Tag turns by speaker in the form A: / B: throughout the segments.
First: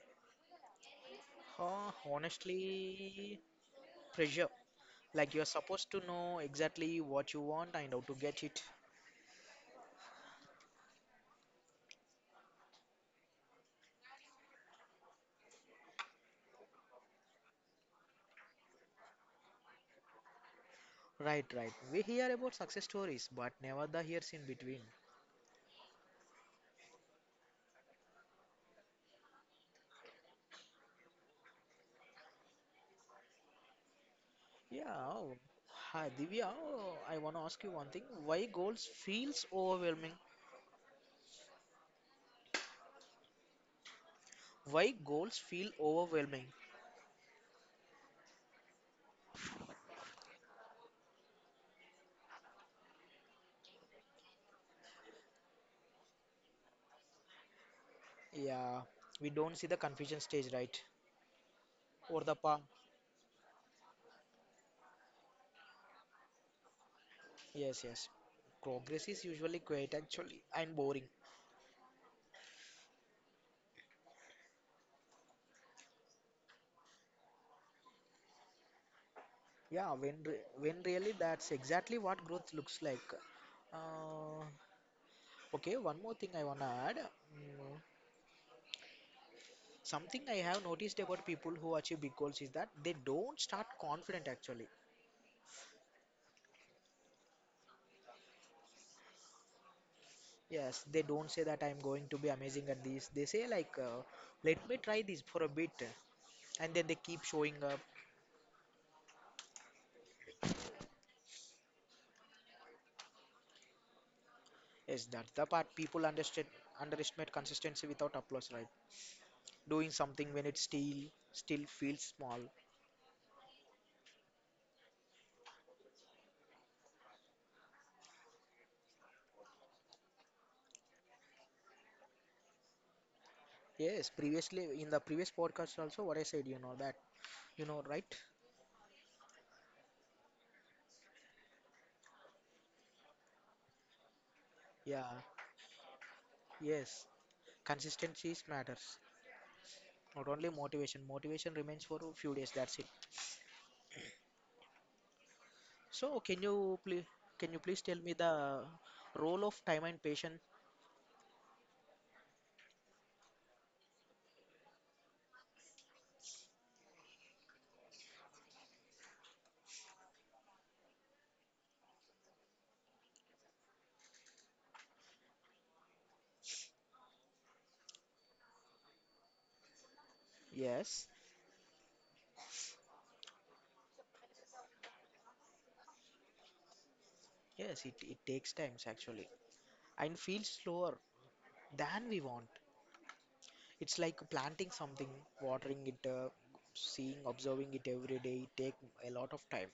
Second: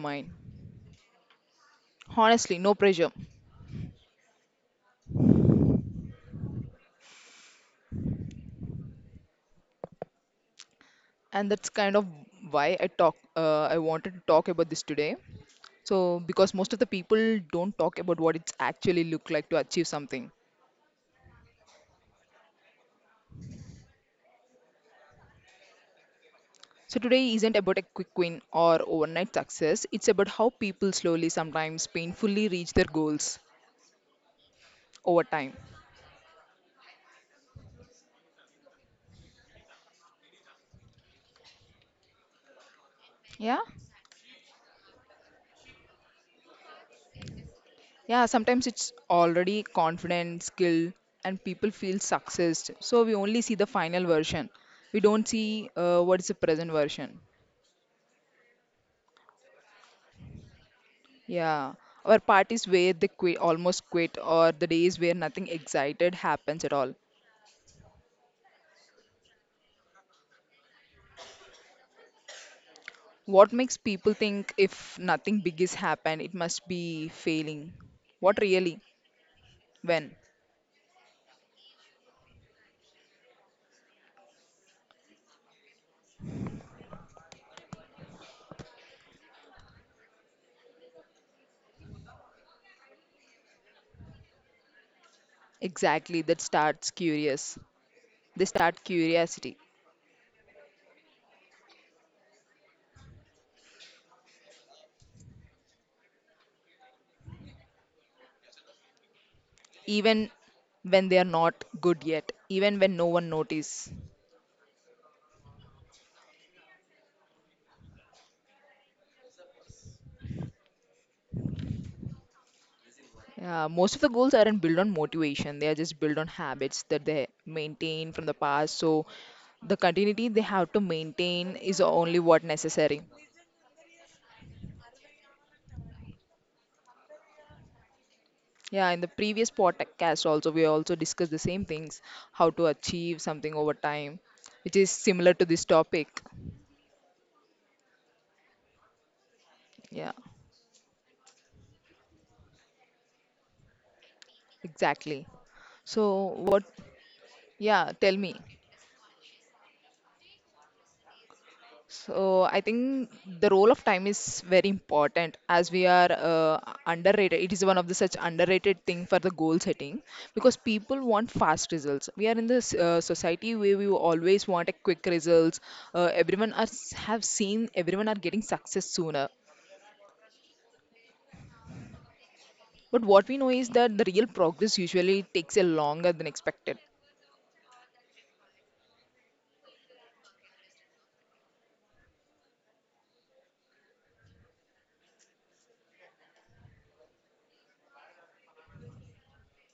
A: mind?
B: Huh,
A: Honestly, no pressure.
B: honestly, pressure. Like you're supposed to know exactly what you want and how to get it.
A: And that's kind of why I talk. I wanted to talk about this today. So because most of the people don't talk about what it's actually look like to achieve something.
B: Right, right. We hear about success stories, but never the years in between.
A: So today isn't about a quick win or overnight success. It's about how people slowly, sometimes painfully, reach their goals
B: Yeah.
A: over
B: Oh.
A: time.
B: Hi, Divya. Oh, I want to ask you one thing. Why goals feels overwhelming?
A: Yeah?
B: Why goals feel overwhelming?
A: Yeah, sometimes it's already confident, skill, and people feel success. So we only see the final version. We don't see what is the present version.
B: Yeah, we don't see the confusion stage, right?
A: Yeah. Our
B: Or the palm.
A: parties where they quit, almost quit, or the days where nothing excited happens at all.
B: Yes, yes. Progress is usually quiet actually and boring.
A: What makes people think if nothing big is happened, it must be failing? What really?
B: Yeah,
A: When?
B: when really that's exactly what growth looks like. Uh, okay, one more thing I wanna add. Mm, Something I have noticed about people who achieve big goals is that they don't start confident actually.
A: Exactly, that starts curious. They start curiosity,
B: Yes, they don't say that I'm going to be amazing at this. They say like, let me try this for a bit, and then they keep showing up.
A: even when they are not good yet, even when no one notice.
B: Yes, that's the part people underestimate consistency without applause, right? Doing something when it's still feels small.
A: Most of the goals aren't built on motivation, they are just built on habits that they maintain from the past. So the continuity they have to maintain is only what necessary.
B: Yes, previously in the previous podcast also what I said, right?
A: Yeah, in the previous podcast also we also discussed the same things, how to achieve something over time, which is
B: Yeah,
A: similar to this topic.
B: yes. Consistency is matters.
A: Yeah,
B: Not only motivation. Motivation remains for a few days, that's it.
A: exactly.
B: So
A: So,
B: can
A: what?
B: you please can you please
A: Yeah,
B: tell me
A: tell me.
B: the role of time and patience?
A: So I think the role of time is very important as we are underrated. It is one of the such underrated thing for the goal setting because people want fast results. We are in this society where we always want a quick results. Uh, everyone are, have seen everyone are getting success sooner.
B: Yes.
A: But what we know is that the real progress usually takes a longer than expected.
B: Yes, it takes times actually. And feels slower than we want. It's like planting something, watering it, seeing, observing it every day. It take a lot of time.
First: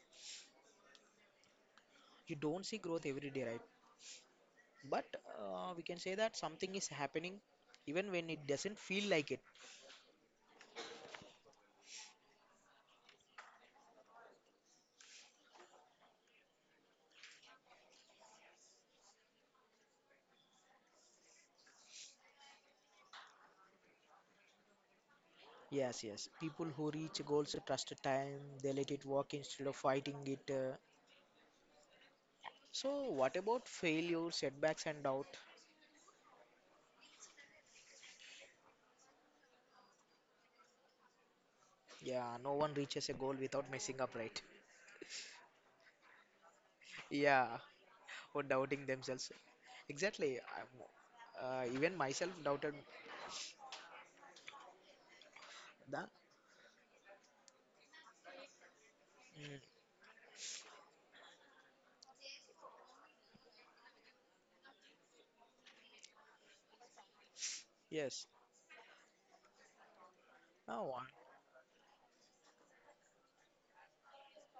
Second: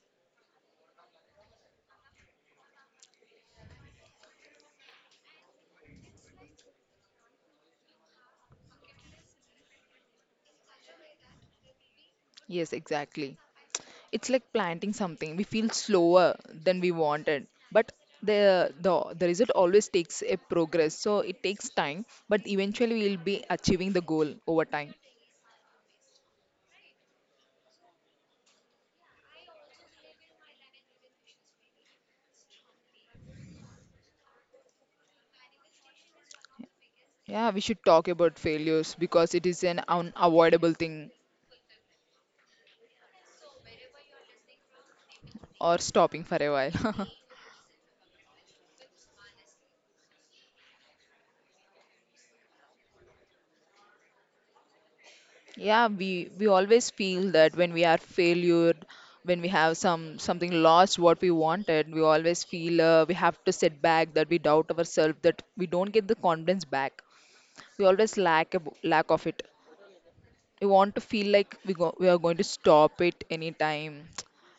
B: You don't see growth every day, right? But we can say that something is happening even when it doesn't feel like it.
A: Yes, exactly. It's like planting something. We feel slower than we wanted, but the result always takes a progress. So it takes time, but eventually we'll be achieving the goal over time.
B: Yes, yes, people who reach goals trust time. They let it work instead of fighting it. So what about failure, setbacks, and doubt?
A: Yeah, we should talk about failures because it is an unavoidable thing
B: Yeah, no one reaches a goal without messing up, right?
A: or stopping for a while.
B: Yeah, or doubting themselves. Exactly. Even myself doubted
A: Yeah,
B: that.
A: we always feel that when we are failure, when we
B: Mm,
A: have something lost what we wanted. We always feel we have to set back, that we doubt ourselves, that we don't get the confidence back. We always
B: yes,
A: lack of it. We
B: now.
A: want to feel like we are going to stop it anytime.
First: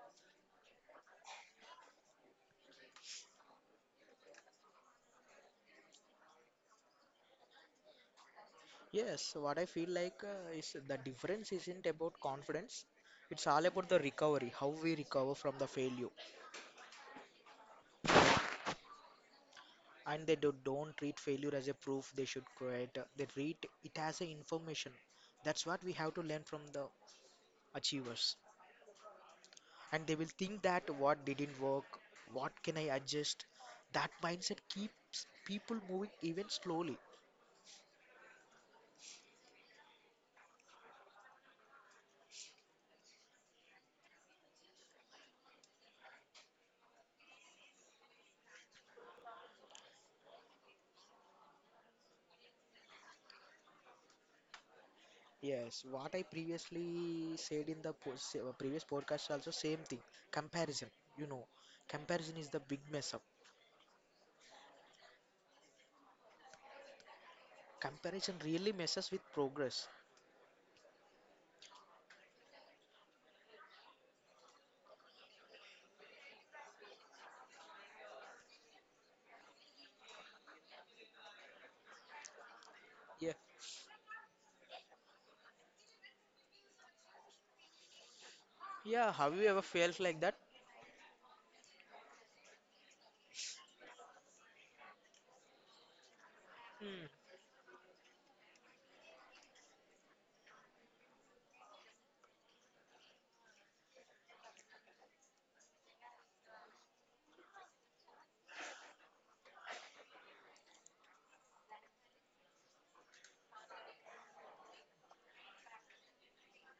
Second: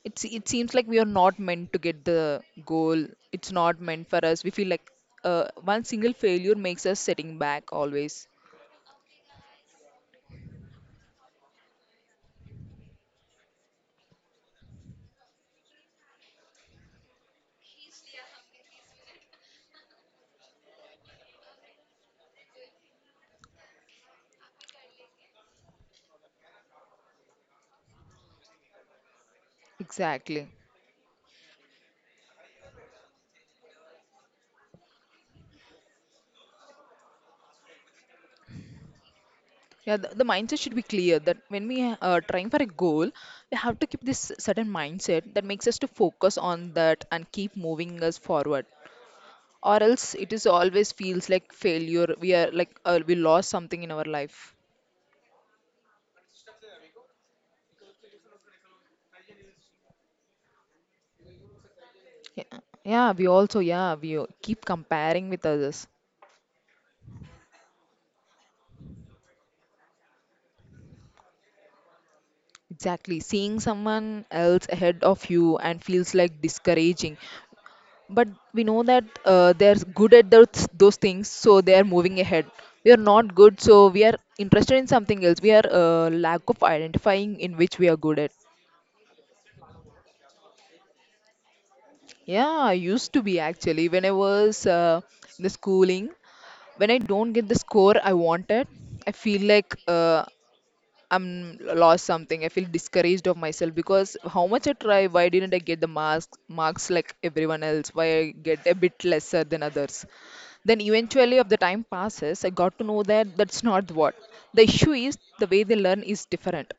A: It seems like we are not meant to get the goal. It's not meant for us. We feel like one single failure makes us setting back always.
B: Yes, what I feel like is the difference isn't about confidence. It's all about the recovery, how we recover from the failure. And don't treat failure as a proof they should create. They treat it as a information. That's what we have to learn from the achievers. And they will
A: Exactly.
B: think that what didn't work, what can I adjust? That mindset keeps people moving even slowly.
A: Yeah, the mindset should be clear that when we are trying for a goal, we have to keep this certain mindset that makes us to focus on that and keep moving us forward. Or else it is always feels like failure. We are like we lost something in our life.
B: Yes, what I previously said in the previous podcast also same thing. Comparison, you know, comparison is the
A: Yeah,
B: big mess
A: yeah,
B: up.
A: we also, yeah, we keep comparing with others.
B: Comparison really messes with progress.
A: Exactly, seeing someone else ahead of you and feels like discouraging. But we know that they're good at those things, so they are moving ahead. We are
B: Yeah,
A: not good, so we are interested in something else. We are lack of identifying in which we are good at.
B: yeah. Have you ever felt like that?
A: Yeah, I used to be actually. When I was in the schooling, when I
B: Hmm.
A: don't get the score I wanted, I feel like I'm lost something. I feel discouraged of myself because how much I try, why didn't I get the marks like everyone else? Why I get a bit lesser than others? Then eventually, of the time passes, I got to know that that's not what the issue is. The way they learn is different.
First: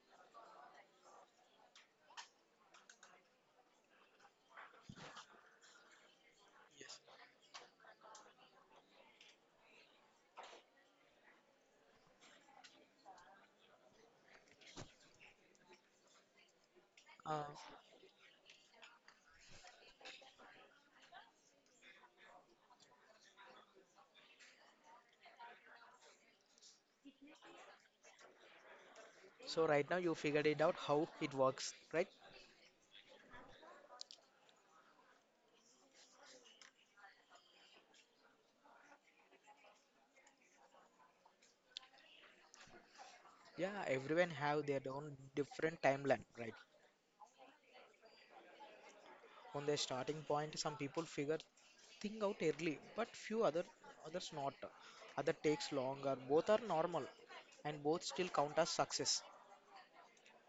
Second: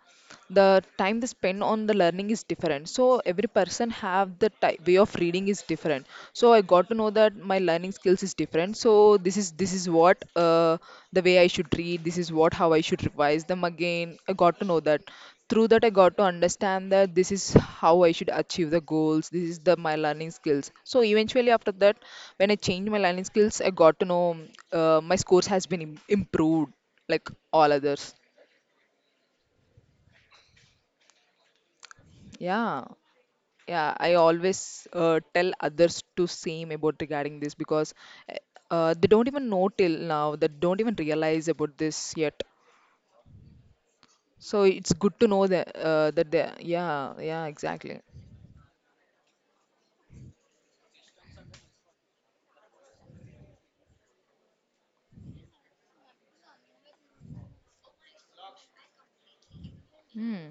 A: The time they spend on the learning is different, so every person have the type way of reading is different. So I got to
B: Yes.
A: know that my learning skills is different. So this is what, the way I should read, this is what how I should revise them again. I got to know that through that I got to understand that this is
B: Uh,
A: how I should achieve the goals. This is the my learning skills. So eventually after that, when I changed my learning skills, I got to know my scores has been improved like all others.
B: so right now you figured it out how it works, right?
A: Yeah. Yeah, I always tell others to same about regarding this because uh, they don't even know till now. They don't even realize about this yet.
B: Yeah, everyone
A: So
B: have their
A: it's good
B: own
A: to know that
B: different timeline,
A: that they,
B: right?
A: yeah, yeah, exactly.
B: On their starting point, some people figure think out early, but few other others not. Other takes longer. Both are normal, and both still count as success.
A: Hmm.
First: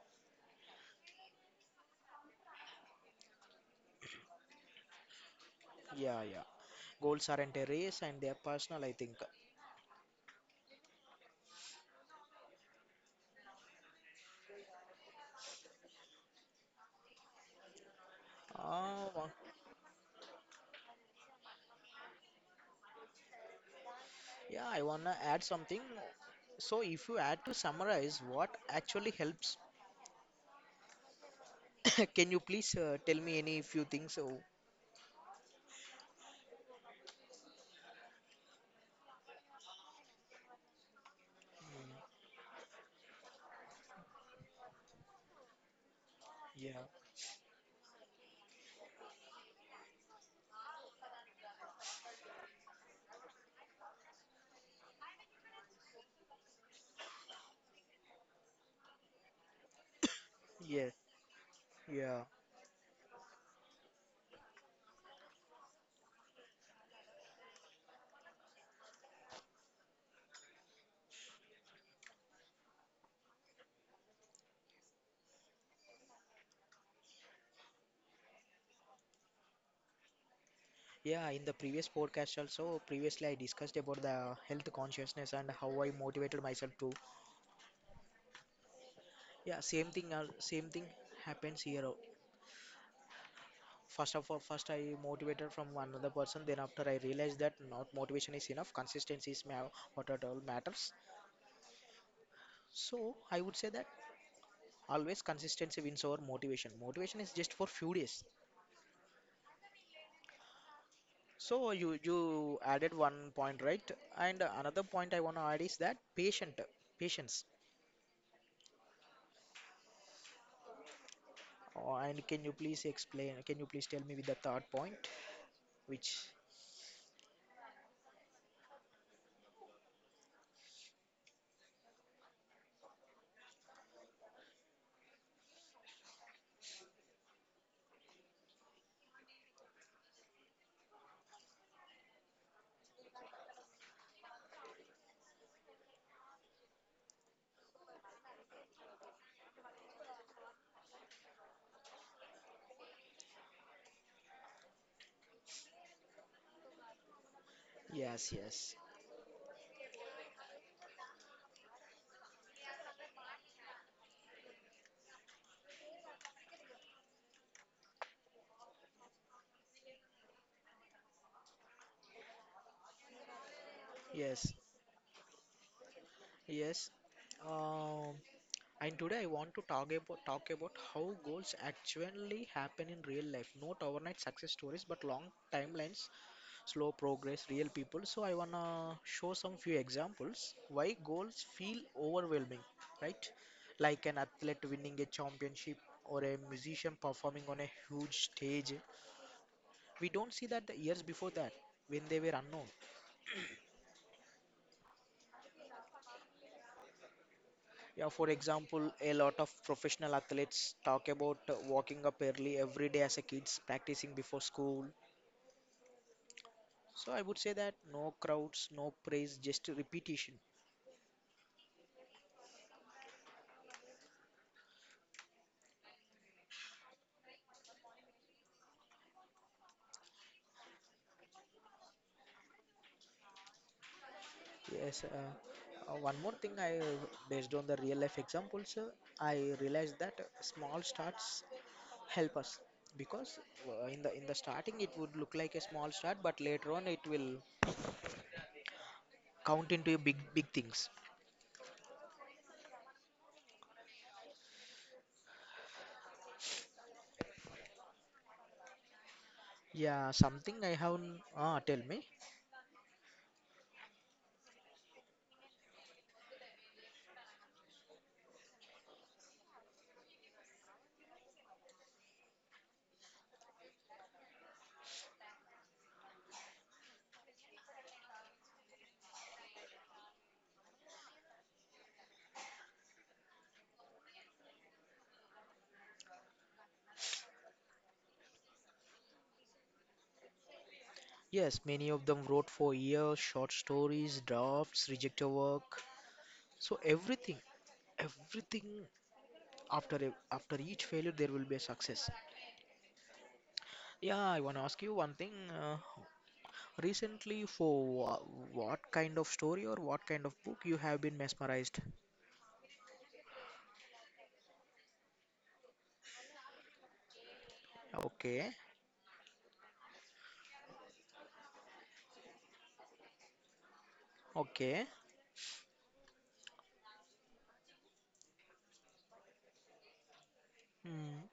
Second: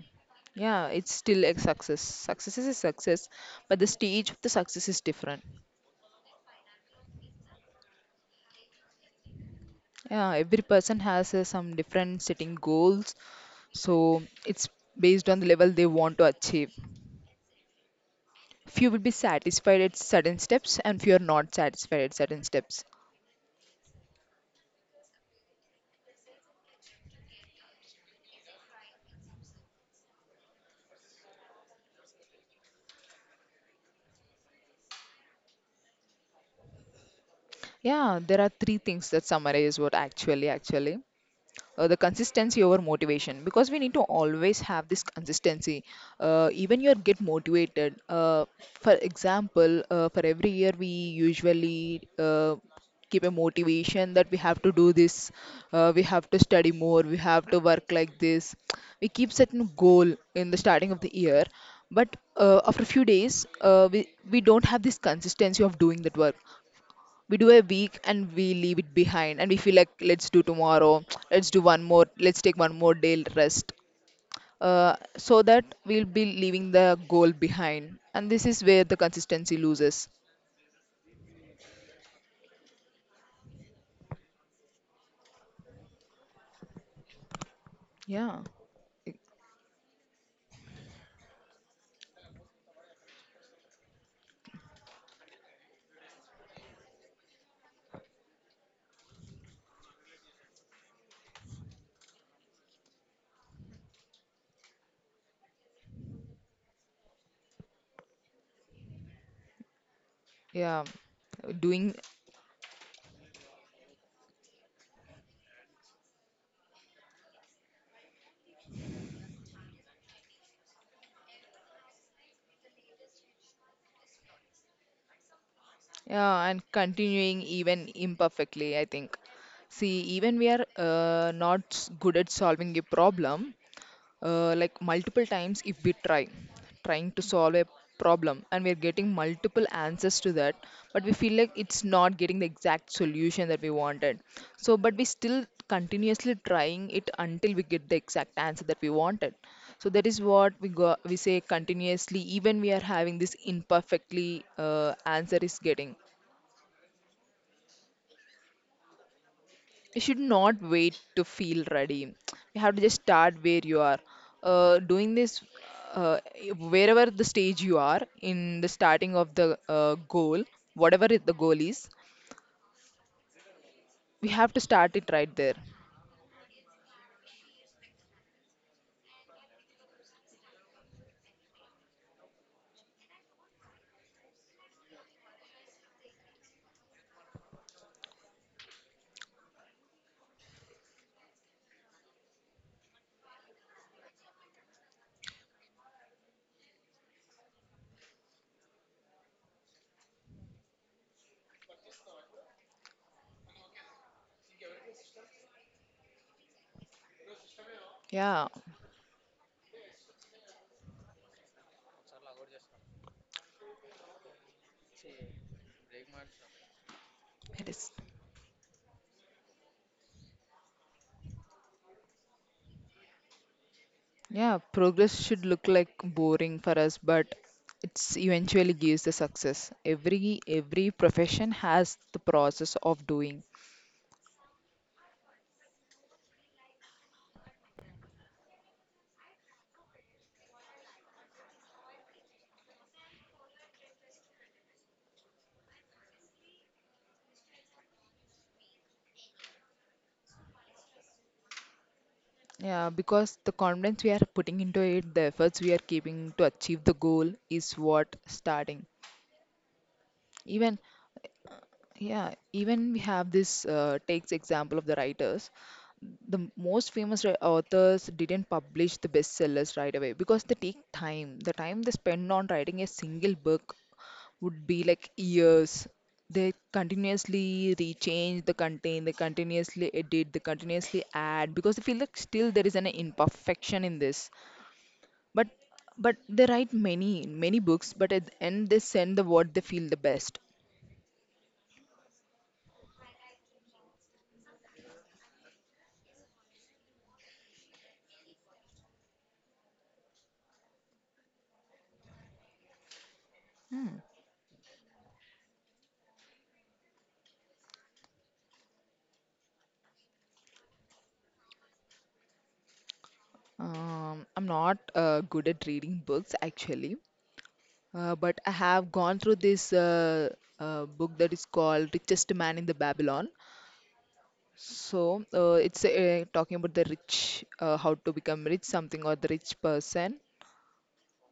A: Yeah, it's still a success. Success is a success, but the stage of the success is different.
B: Yeah, yeah. Goals aren't a race, and they are personal, I think.
A: Yeah, every person has some different setting goals, so it's based on the level they want to achieve. Few will
B: Uh,
A: be
B: wa-
A: satisfied at certain steps and few are not satisfied at certain steps.
B: yeah, I wanna add something. So, if you had to summarize what actually helps, can you please tell me any few things? Oh,
A: Yeah, there are three things that summarize what actually, the consistency over motivation, because we need to always have this consistency
B: yeah,
A: even you get motivated. For example, for every year we usually keep a motivation that we have to do this. We have to study more, we have to work like this. We keep setting goal in the starting
B: yeah,
A: of the year. But
B: yeah.
A: after a few days, we don't have this consistency of doing that work. We do a week and we leave it behind and we feel like let's do tomorrow, let's do one more, let's take one more day rest. So that we'll be leaving the goal behind, and this is where the consistency loses.
B: Yeah, in the previous podcast also, previously I discussed about the health consciousness and how I motivated myself to.
A: Yeah. I-
B: Yeah, same thing. Same thing happens here. First of all, first I motivated from another person. Then after I realized that not motivation is enough. Consistency is what at all matters. So I would say that always consistency wins over motivation. Motivation is just for few days.
A: yeah.
B: So
A: Doing.
B: you added one point, right? And another point I want to add is that patience. Oh, and can you please explain? Can you please tell me with the third point? Which?
A: Yeah, and continuing even imperfectly, I think. See, even we are not good at solving a problem. Like multiple times if we trying to solve a problem, and we're getting multiple answers to that, but we feel like it's not getting the exact solution that we wanted. So but we still continuously trying it until we get the exact answer that we wanted. So that is what we say continuously, even we are having this imperfectly answer is getting.
B: Yes, yes,
A: You should not wait to feel ready. You have to just start where you are, doing this uh, wherever the stage you are in the starting of the goal. Whatever it, the goal is, we
B: yes,
A: have to start it right there.
B: yes. Um, And today I want to talk about how goals actually happen in real life. Not overnight success stories, but long timelines, slow progress, real people. So I wanna show some few examples why goals feel overwhelming, right? Like an athlete winning a championship or a musician performing on a huge stage. We don't see that the years before that when they were unknown. Yeah, for
A: Yeah,
B: example, a lot of professional athletes talk about walking up early every day as a kids, practicing before school. So I would say
A: it
B: that
A: is.
B: no crowds, no praise, just repetition.
A: Yeah, progress should look like boring for us, but it's eventually gives the success. Every profession has the process of doing.
B: Yes. One more thing, I based on the real life examples, I realized that small starts help us because in the starting it would look like a small start, but later on it will count into a big big things.
A: Yeah, because the confidence we are putting into it, the efforts we are keeping to achieve the goal is what starting.
B: Yeah, something I
A: Even,
B: have. Tell me.
A: yeah, even we have this, takes example of the writers. The most famous authors didn't publish the bestsellers right away because they take time. The time they spend on writing a single book would be like years. They continuously rechange the content, they continuously edit, they continuously add because they feel like still there is an imperfection in this. But but they write many many books, but at the end they send the what they feel the best.
B: Yes, many of them wrote for years, short stories, drafts, rejected work. So everything after each failure there will be a success. Yeah, I want to ask you one thing. Recently, for wha- what kind of story or what kind of book you have been mesmerized?
A: I'm not good at reading books actually, but
B: Okay,
A: I have gone through this book that is called Richest Man in the Babylon.
B: okay.
A: So it's talking about the rich, how to become rich, something or the rich person.
B: Hmm.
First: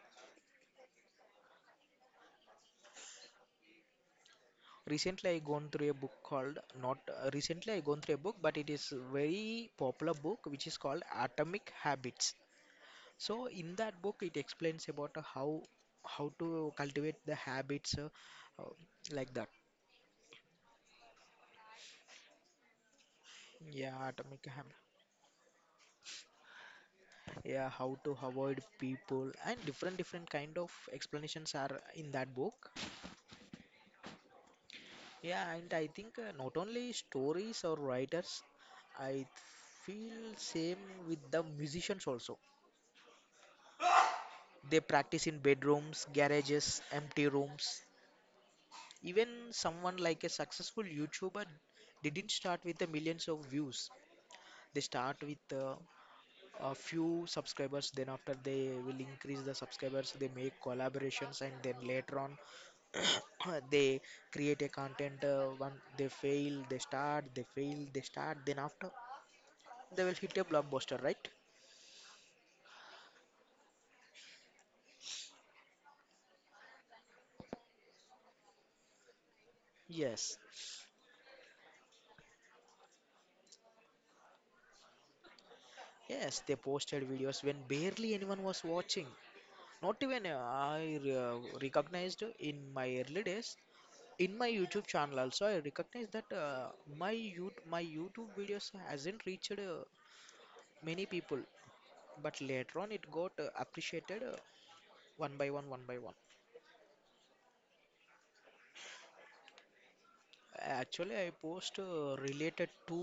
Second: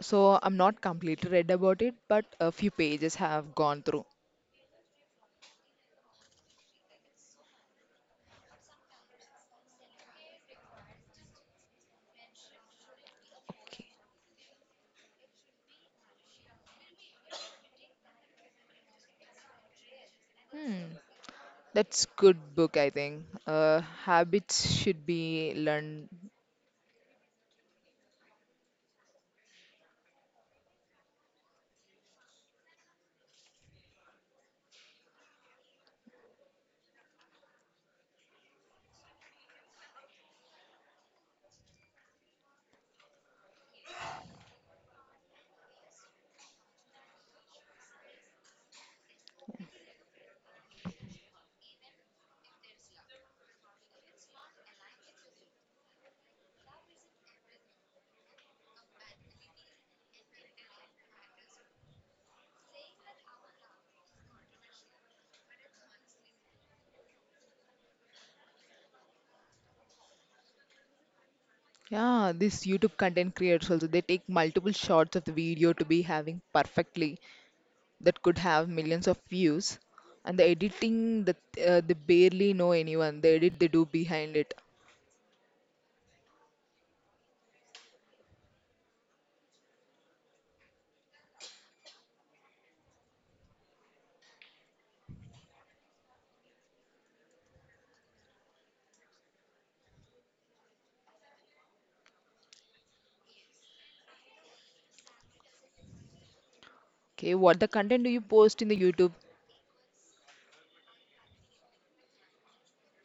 A: So I'm not completely read about it, but a few pages have gone through.
B: Recently, I gone through a book called not Recently I gone through a book, but it is a very popular book which is called Atomic Habits. So in
A: Okay.
B: that book, it explains about how to cultivate the habits, uh, like that.
A: Hmm. That's good book, I think.
B: Yeah, atomic
A: Habits
B: habit.
A: should be learned.
B: Yeah, how to avoid people and different different kind of explanations are in that book. Yeah, and I think not only stories or writers, I feel same with the musicians also. They practice in bedrooms, garages, empty rooms. Even someone like a successful YouTuber didn't start with the millions of views. They start with a few subscribers, then after they will increase the subscribers, they make collaborations, and then later on they create a content. One they fail, they start, they fail, they start. Then after they will hit a blockbuster, right?
A: Yeah, these YouTube content creators also they take multiple shots of the video to be having perfectly that could have millions of views, and
B: Yes,
A: the editing that they barely know anyone. The edit they do behind it.
B: yes, they posted videos when barely anyone was watching. Not even I recognized in my early days. In my YouTube channel also, I recognized that my YouTube videos hasn't reached many people, but later on it got appreciated, one by one by one.
A: Okay, what the content do you post in the YouTube?
B: Actually I post related to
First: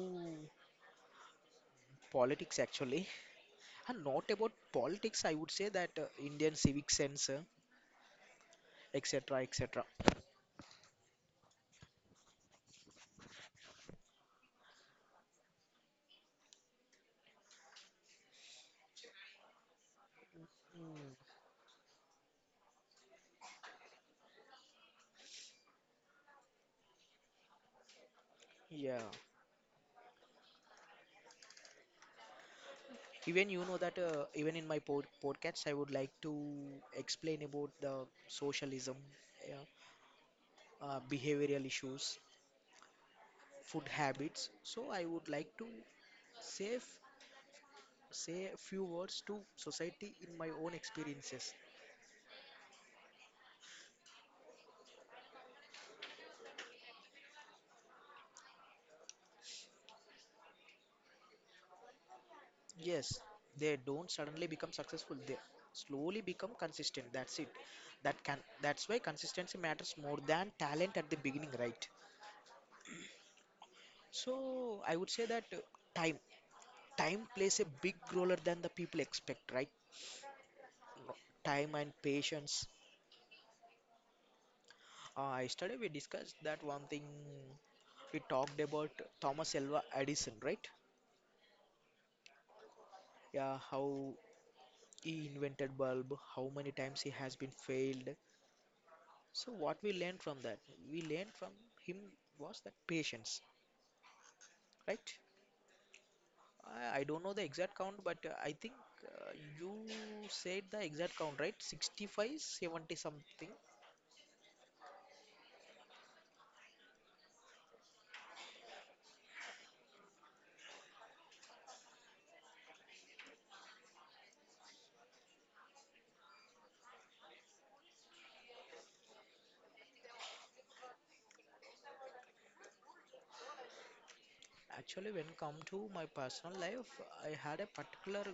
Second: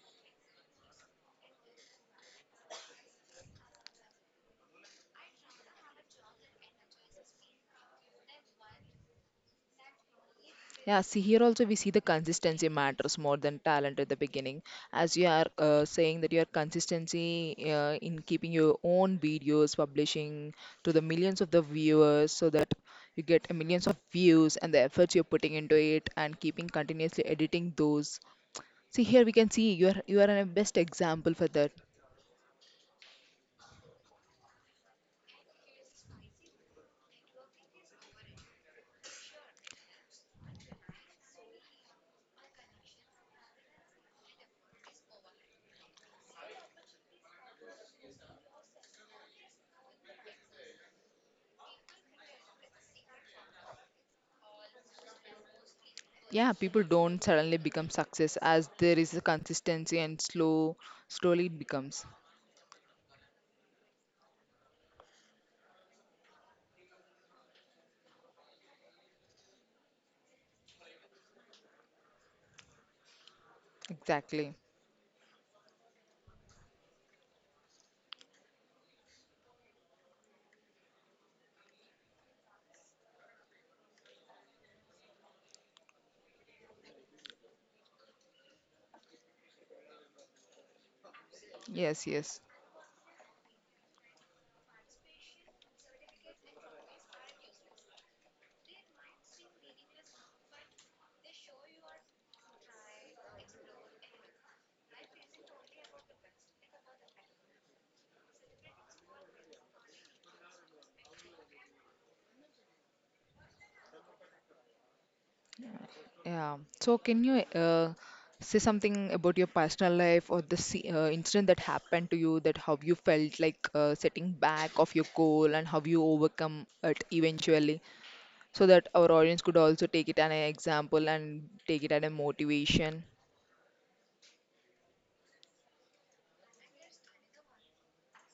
B: politics actually. And not about politics, I would say that indian civic sense, etc, etc.
A: Yeah, see here also we see the consistency matters more than talent at the beginning. As you are saying that your consistency in keeping your own videos publishing to the millions of the viewers so that you get a millions of views, and the efforts you're putting into it and keeping continuously editing those.
B: Yeah,
A: See here we can see you are a best example for that.
B: even you know that even in my pod- podcast I would like to explain about the socialism, yeah, behavioral issues, food habits. So I would like to save say a few words to society in my own experiences.
A: Yeah, people don't suddenly become success, as there is a consistency and slowly it becomes.
B: Yes, they don't suddenly become successful. They slowly become consistent. That's it. That's why consistency matters more than talent at the beginning, right?
A: Exactly.
B: So I would say that time time plays a big role than the people expect, right? No- Time and patience. Yesterday we discussed that one thing, we talked about Thomas Alva Edison, right?
A: Yes, yes.
B: Yeah, how he invented bulb, how many times he has been failed. So what we learned from that? We learned from him was that patience, right? I don't know the exact count, but I think uh, you said the exact count, right? 65, 70 something.
A: Yeah. So can you say something about your personal life or the incident that happened to you, that how you felt like setting back of your goal and how you overcome it eventually, so that our audience could also take it as an example and take it as a motivation.
B: Actually, when come to my personal life, I had a particular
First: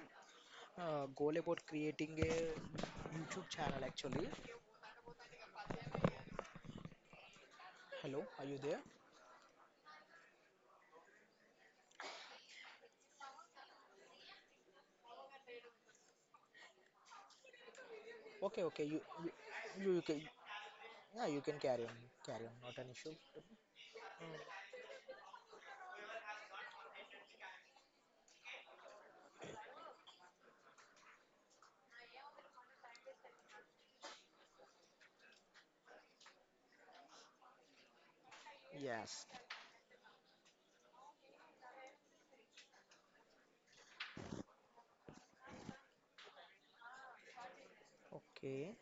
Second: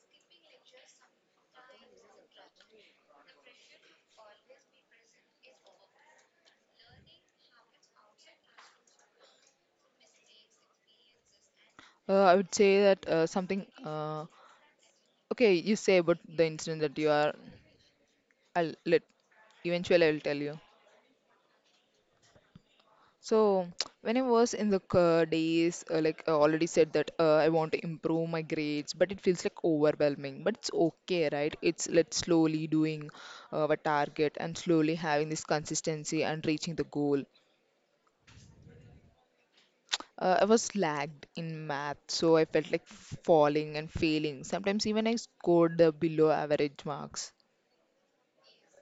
B: goal about creating a YouTube channel actually. Hello, are you there?
A: I would say that something okay, you say about the incident that you are
B: Okay,
A: I'll
B: okay,
A: let
B: you
A: eventually I will
B: can,
A: tell you.
B: yeah, you can carry on, carry on, not an issue.
A: So, when I was in the days, like I already said that I want to improve my grades, but it feels like overwhelming. But it's okay, right? It's let's slowly doing our target and slowly having this consistency and reaching the goal.
B: Yes.
A: I was lagged in math, so I felt like falling and failing. Sometimes even I scored the below average marks.
B: Okay.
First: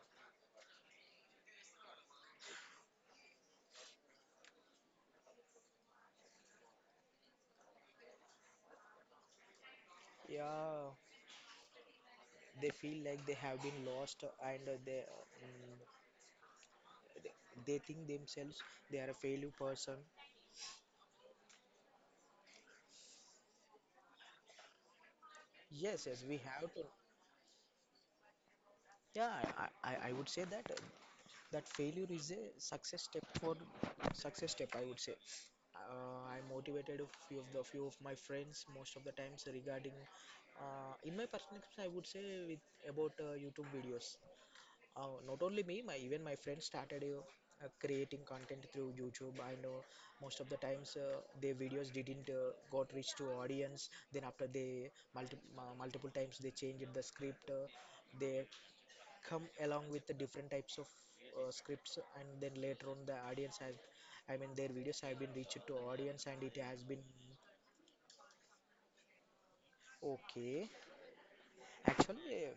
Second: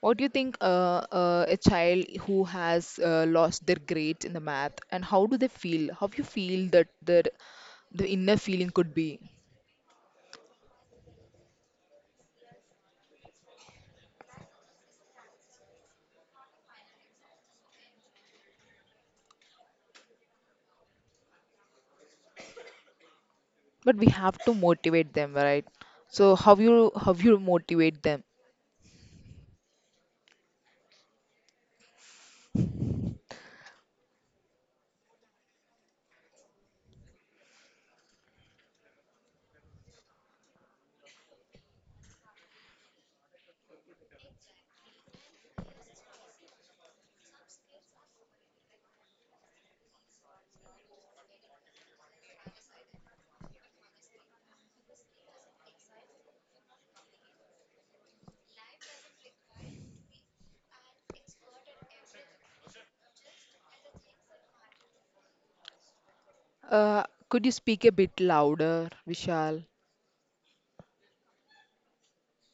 A: What do you think a child who has lost their grades in the math, and how do they feel? How you feel that the inner feeling could be?
B: Yeah, they feel like they have been lost and mm, they they think themselves they are a failure person.
A: But we have to motivate them, right?
B: Yes, yes,
A: So
B: we
A: how
B: have to.
A: you how you motivate them?
B: Yeah, I would say that that failure is a success step, I would say. I motivated a few of the few of my friends most of the times regarding. In my personal experience, I would say with about YouTube videos. Not only me, my even my friends started, creating content through YouTube. I know most of the times their videos didn't got reach to audience. Then after they multi multiple times they changed the script. They Come along with the different types of scripts, and then later on I mean their videos have been reached to audience, and it has been
A: Uh, could you speak a bit louder, Vishal?
B: okay. Actually, uh,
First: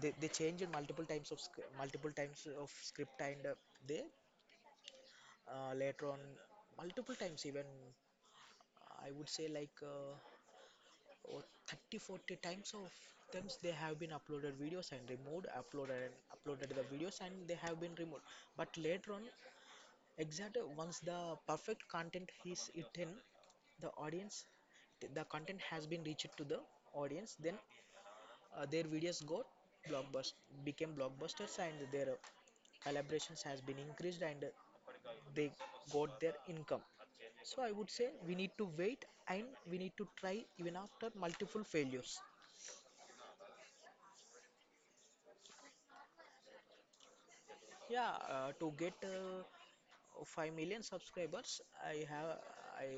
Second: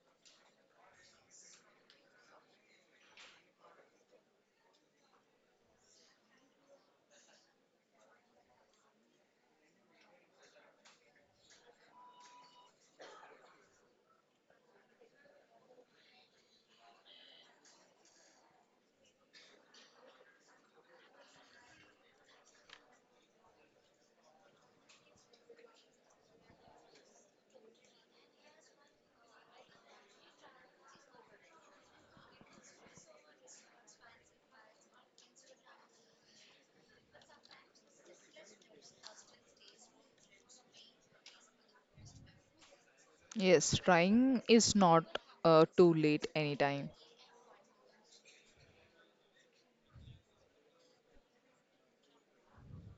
B: they changed multiple times of script and they later on multiple times even, I would say like, oh, 30 40 times of times they have been uploaded videos and removed, uploaded and uploaded the videos and they have been removed. But later on, exactly once the perfect content is eaten the audience, the content has been reached to the audience, then their videos got blockbuster, became blockbusters, and their collaborations has been increased, and they got their income. So I would say we need to wait, and we need to try even after multiple failures.
A: Yes, trying is not too late anytime.
B: Yeah, to get 5 million subscribers, I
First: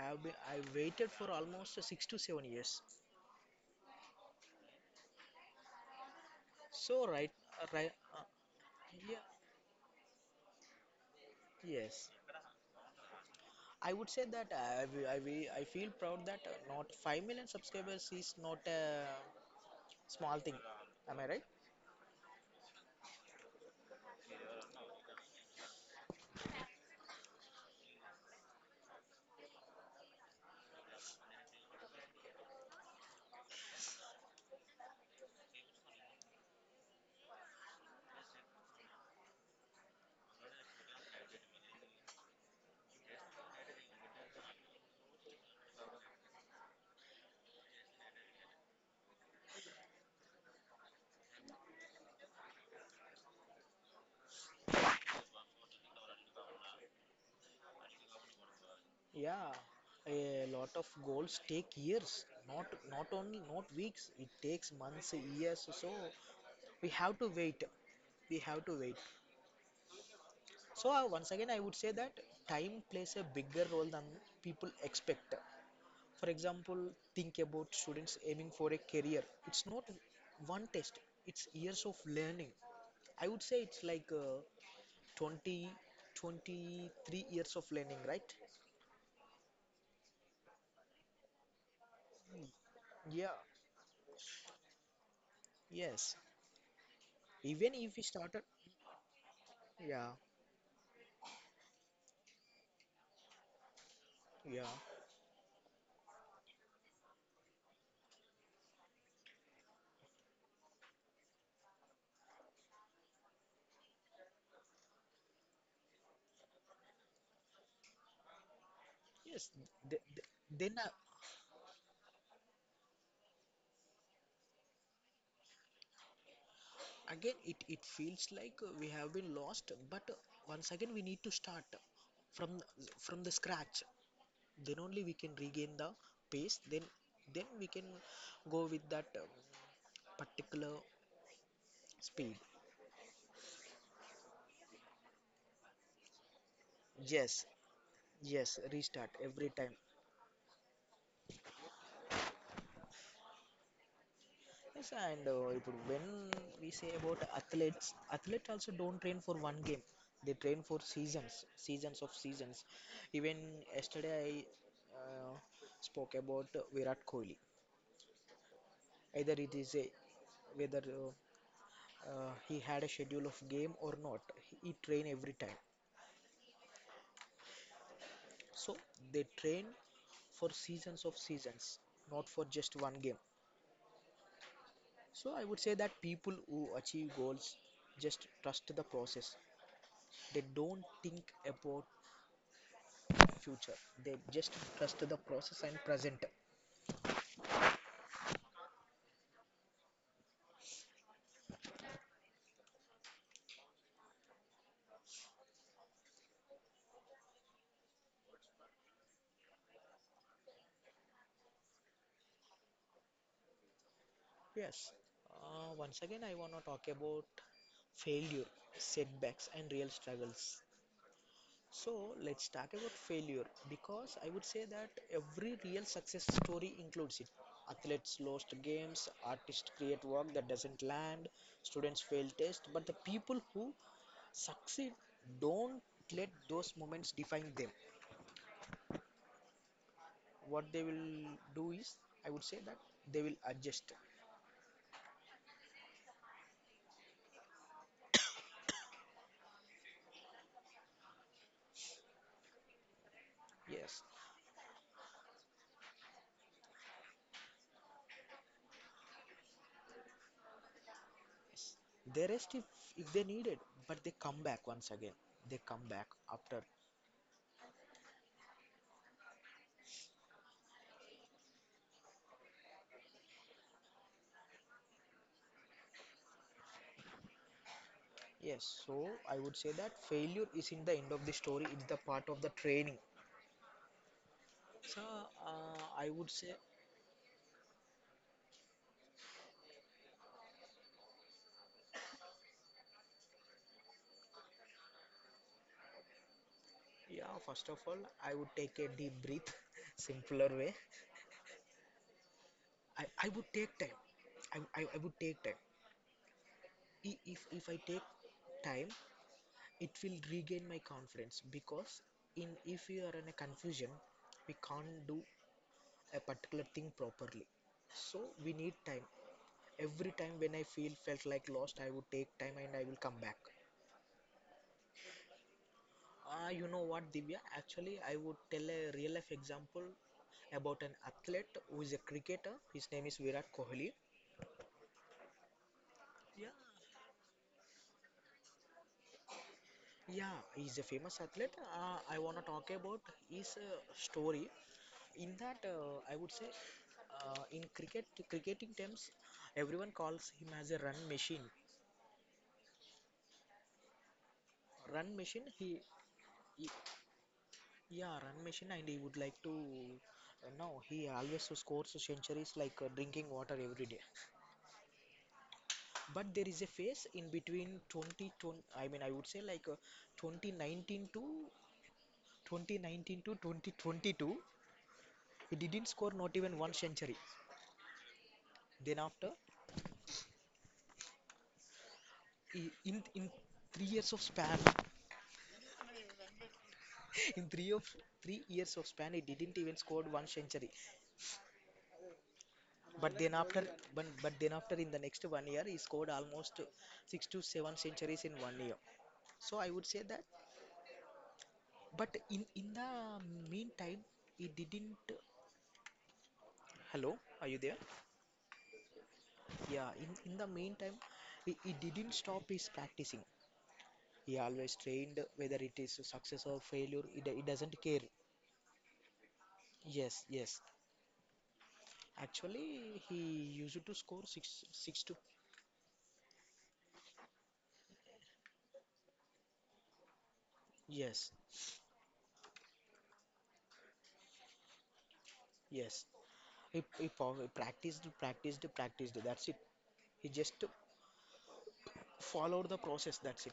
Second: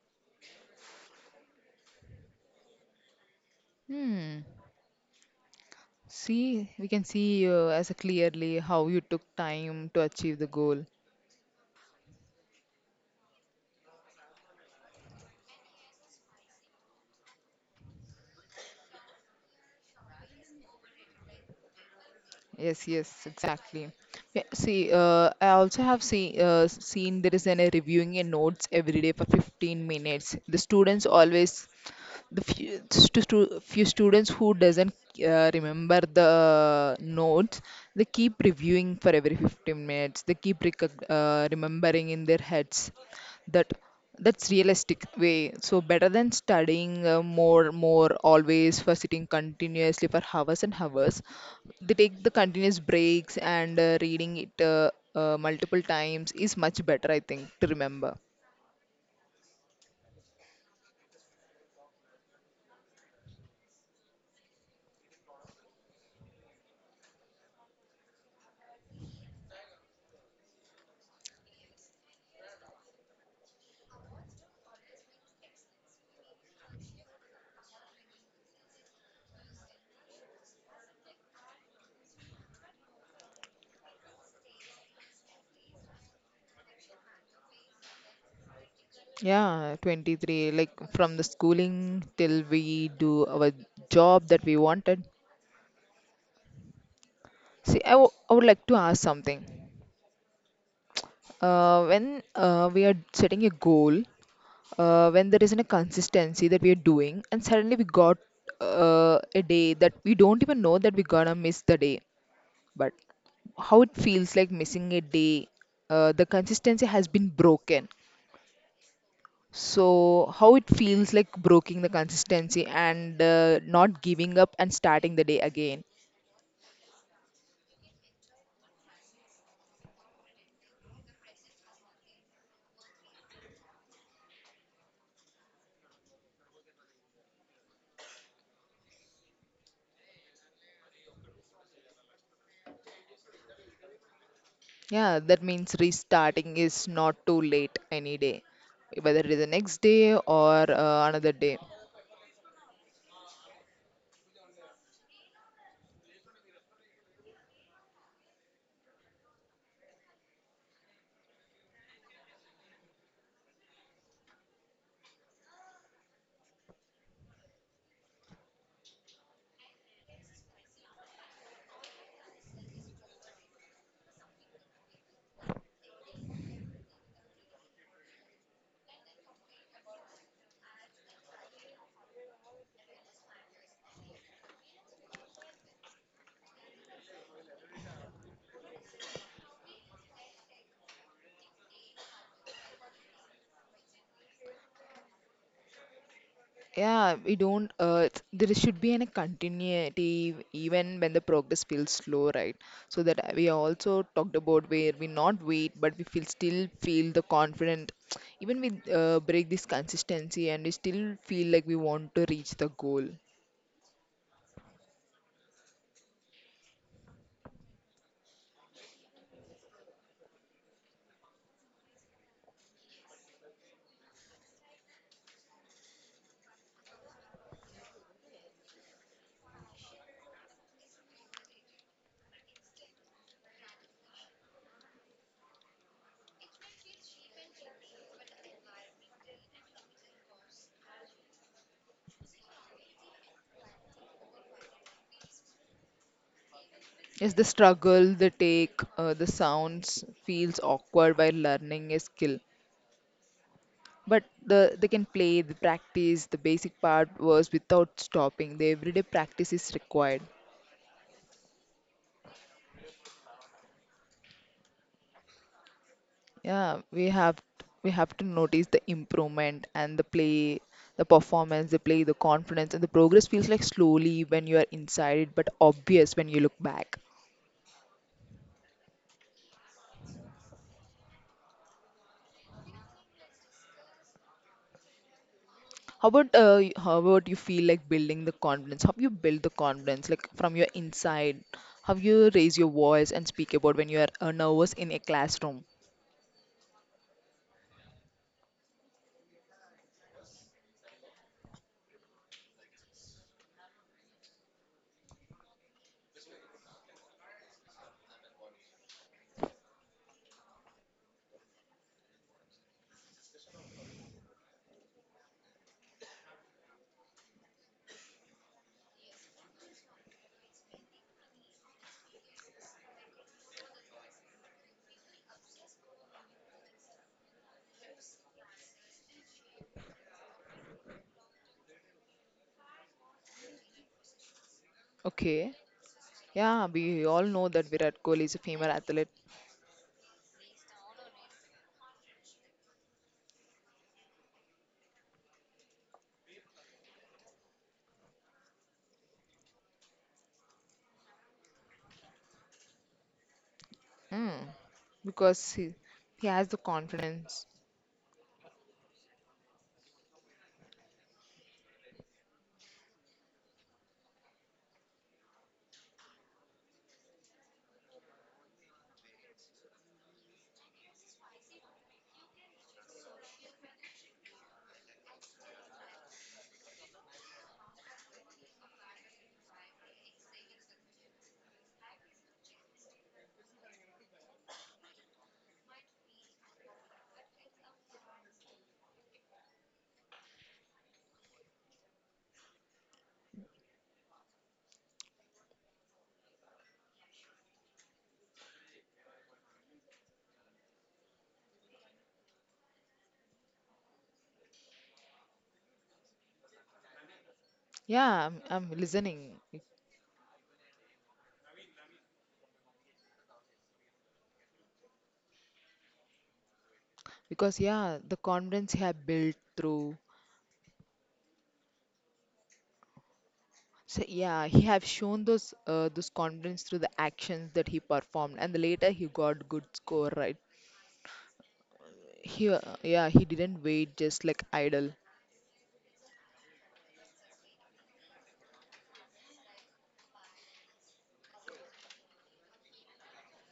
B: have been I waited for almost 6 to 7 years.
A: Hmm. See, we can
B: So right,
A: see
B: right,
A: as a
B: uh,
A: clearly how you took
B: yeah,
A: time to achieve the goal.
B: yes. I would say that I feel proud that not 5 million subscribers is not a small thing. Am I right?
A: Yes, yes, exactly. Yeah, see, I also have seen seen there is an a reviewing a notes every day for 15 minutes. The students always the few, few students who doesn't remember the notes, they keep reviewing for every 15 minutes. They keep recog remembering in their heads that. That's realistic way. So better than studying more always, for sitting continuously for hours and hours. They take the continuous breaks and reading it multiple times is much better, I think, to remember.
B: Yeah, a lot of goals take years, not, not only not weeks. It takes months, years. So we have to wait. We have to wait. So once again, I would say that time plays a bigger role than people expect. For example, think about students aiming for a career. It's not one test. It's years of learning. I would say it's like 20, 23 years of learning, right?
A: Yeah, 23, like from the schooling till we do
B: Yeah.
A: our job that we wanted.
B: Yes. Even
A: See,
B: if we
A: I
B: started,
A: would like to ask something.
B: yeah.
A: Uh, when we are setting a goal,
B: Yeah.
A: when there isn't a consistency that we are doing, and suddenly we got a day that we don't even know that we're gonna miss the day. But how it feels like missing a day, the consistency has been broken.
B: Yes. th- th-
A: So, how it
B: Then
A: feels like breaking the consistency and not giving up and starting the day again.
B: again, it feels like we have been lost, but once again we need to start from from the scratch. Then only we can regain the pace. Then we can go with that particular speed.
A: Yeah, that means restarting is not
B: Yes.
A: too late any day,
B: Yes. Restart
A: whether it is
B: every
A: the
B: time.
A: next day or another day.
B: Yes, and ఇప్పుడు when we say about athletes, athletes also don't train for one game. They train for seasons, seasons of seasons. Even yesterday I uh, spoke about Virat Kohli. Either it is a whether he had a schedule of game or not, he train every time. So they train for seasons of seasons, not for just one game. So I would say that people who achieve goals just trust the process. They don't think about future. They just trust the process and present.
A: Yeah, we don't. It's there should be a continuity even when the progress feels slow, right? So that we also talked about where we not wait, but we feel still feel the confident. Even we break this consistency, and we still feel like we want to reach the goal.
B: Yes. Once again, I want to talk about failure, setbacks, and real struggles. So, let's talk about failure because I would say that every real success story includes it. Athletes lost games, artists create work that doesn't land, students fail tests, but the people who succeed don't let those moments define them. What they will do is, I would say that they will adjust.
A: Yes, the struggle, the take, the sounds feels awkward while learning a skill.
B: Yes,
A: But the they can play, the practice, the basic part was without stopping. The everyday practice is required.
B: they rest if they need it, but they come back, once again they come back after.
A: Yeah, we have to notice the improvement and the play, the performance, the play, the confidence, and the progress feels like slowly when you are inside it, but obvious when you look back.
B: Yes, so I would say that failure is in the end of the story, it's the part of the training. So I
A: How
B: would
A: about
B: say.
A: how about you feel like building the confidence? How you build the confidence, like from your inside? How you raise your voice and speak about when you are nervous in a classroom?
B: Yeah, first of all, I would take a deep breath simpler way. I would take time. I would take time. If I take time, it will regain my confidence because in if you are in a confusion, we can't do a particular thing properly. So we need time. Every time when I feel felt like lost, I would take time and I will come back. You know what, Divya, actually I would tell a real life example about an athlete who is a cricketer. His name is Virat Kohli.
A: Okay,
B: Yeah,
A: yeah, we all know that Virat Kohli is a female athlete.
B: yeah, he's a famous athlete. I want to talk about his story. In that, I would say, in cricket, cricketing terms, everyone calls him as a run machine.
A: Hmm,
B: Run machine.
A: because
B: He,
A: he has the
B: he
A: confidence.
B: yeah, run machine, and he would like to. No, he always scores centuries like drinking water every day. But there is a phase in between 2020. I mean, I would say like 2019 to 2019 to 2022. He didn't score not even one century. Then after, he, in 3 years of span, In three of 3 years of span, he didn't even scored one century. But then after, but then after, in the next one year, he scored almost six to seven centuries in one year. So I would say that. But in the meantime, he didn't. Hello, are you there?
A: Yeah, I'm listening.
B: Yeah. In the meantime, he didn't stop his practicing. He always trained, whether it is success or failure, he
A: Because
B: doesn't
A: yeah,
B: care.
A: the confidence he have built through.
B: Yes, yes. Actually, he used to
A: So
B: score
A: yeah, he
B: six
A: have
B: six to
A: shown those confidence through the actions that he performed, and the later he got good score, right.
B: yes.
A: He yeah, he didn't wait just like idle.
B: Yes, he practiced, practiced, practiced. That's it. He just followed the process. That's it.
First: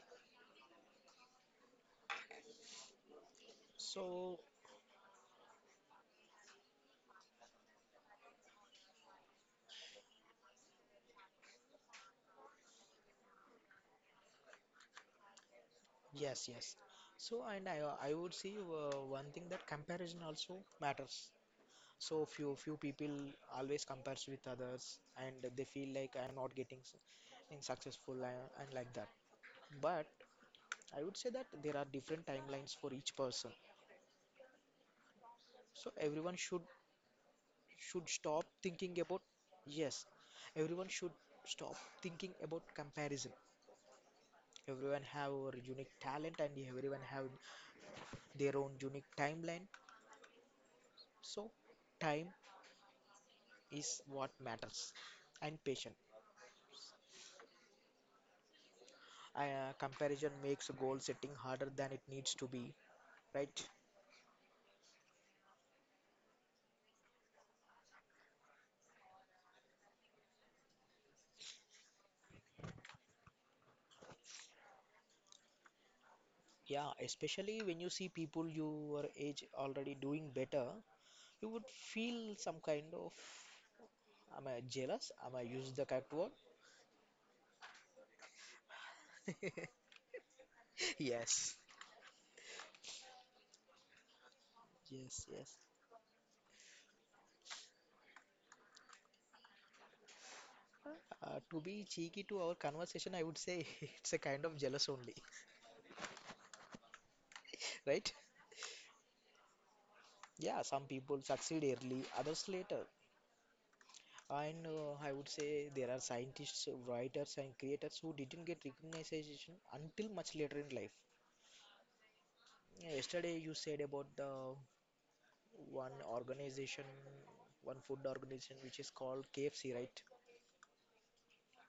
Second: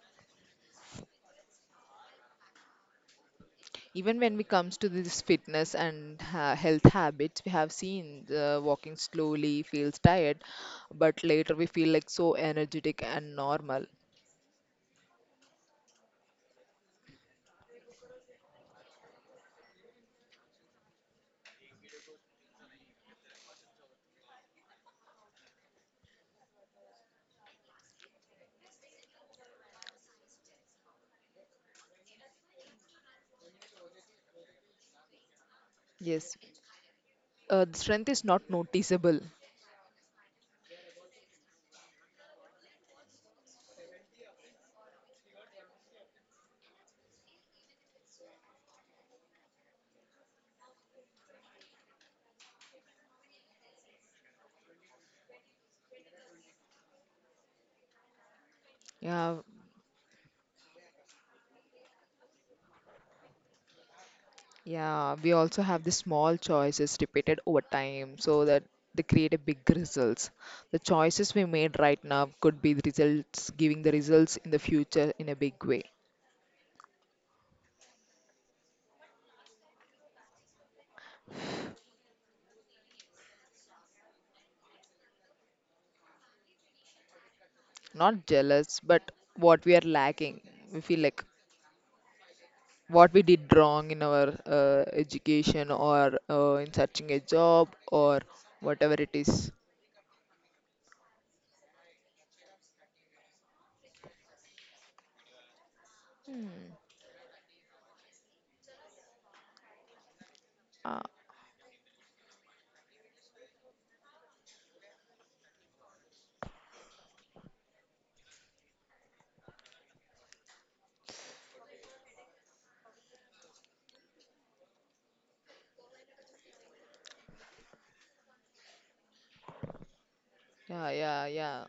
A: Even when
B: So
A: we comes to this fitness and health habits, we have seen walking slowly feels tired, but later we feel like so energetic and normal.
B: yes, yes. So and I would say one thing that comparison also matters. So few people always compares with others and they feel like I'm not getting in successful, and like that. But I would say that there are different timelines for each person. So
A: Yes,
B: everyone should
A: the
B: should
A: strength is not
B: stop thinking
A: noticeable.
B: about, yes, everyone should stop thinking about comparison. Everyone have our unique talent, and everyone have their own unique timeline. So time is what matters and patient.
A: Yeah,
B: Comparison makes goal setting harder than it needs to be, right?
A: yeah, we also have the small choices repeated over time so that they create a big results. The choices we made right now could be the results, giving the results in the future in a big way.
B: Yeah, especially when you see people your age already doing better, you would feel some kind of, am I jealous? Am I use the correct word?
A: Not jealous, but what we are lacking. We feel like
B: Yes,
A: what we did wrong in our
B: yes, yes.
A: education or in searching a job or whatever it is.
B: To be cheeky to our conversation, I would say it's a kind of jealous only, right? Yeah, some
A: Uh,
B: people succeed early, others later. And I would say there are scientists, writers, and creators who didn't get recognition until much later in life. Yeah, yesterday, you said about the one organization, one food organization, which is called KFC, right?
A: yeah, yeah, yeah.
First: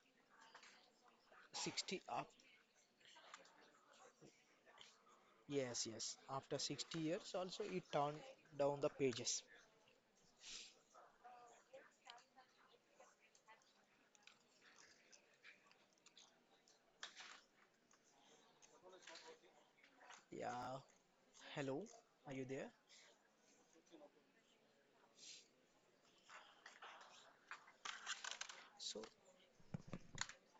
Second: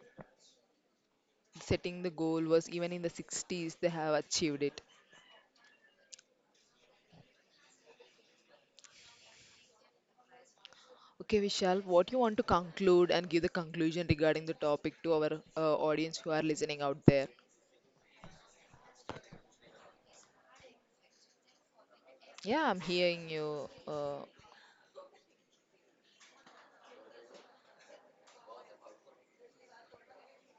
B: 60
A: Setting the
B: up.
A: goal was even in the 60s, they have achieved it.
B: Yes, yes. After 60 years, also it turned down the pages.
A: Okay, Vishal, what you want to conclude and give the conclusion regarding the topic to our audience who are listening out there?
B: Yeah. Hello, are you there?
A: Yeah, I'm hearing you. Uh,
B: So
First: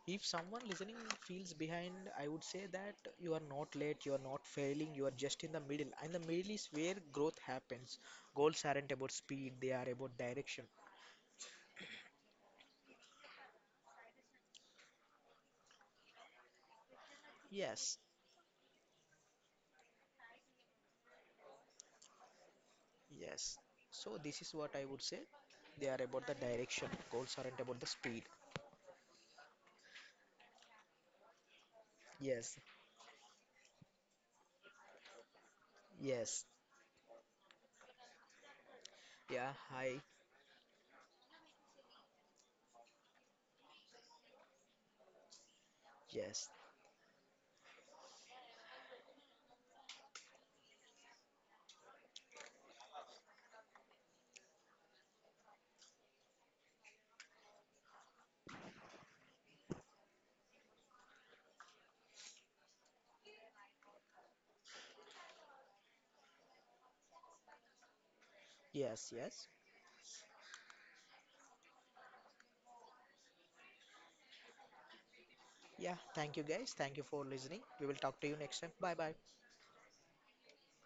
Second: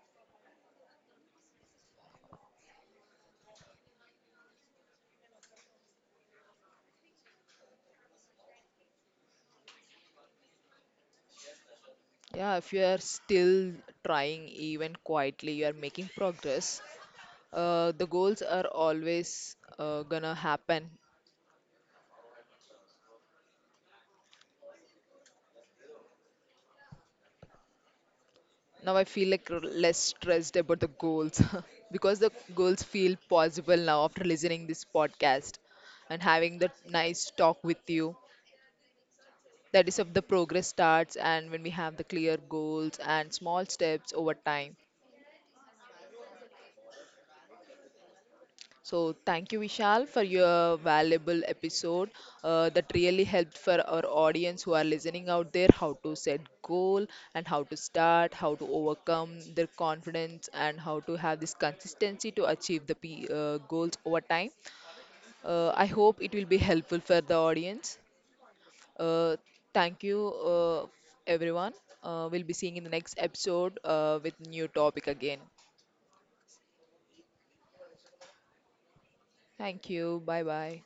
B: if someone listening feels behind, I would say that you are not late, you are not failing, you are just in the middle. And the middle is where growth happens. Goals aren't about speed, they are about direction.
A: yeah, if you are still trying even quietly, you are making progress.
B: Yes,
A: The goals are always gonna happen.
B: yes. So, this is what I would say. They are about the direction. Goals aren't about the speed.
A: Now I feel like less stressed about the goals because the
B: Yes,
A: goals feel possible now after listening this podcast and
B: yes.
A: having that nice talk with you.
B: Yeah,
A: That
B: hi.
A: is if the progress starts and when we have the clear goals and small steps over time.
B: Yes,
A: So thank you, Vishal, for your valuable episode that really helped for our audience who are listening out there, how to set goal and how to start, how to overcome their confidence and how to have this consistency to achieve the goals over time. I hope it will be helpful for the audience.
B: yes,
A: Uh,
B: yes.
A: thank you, everyone. We'll be seeing in the next episode with new topic again.
B: Yeah, thank you guys. Thank you for listening. We will talk to you next time. Bye bye.
A: Thank you. Bye bye.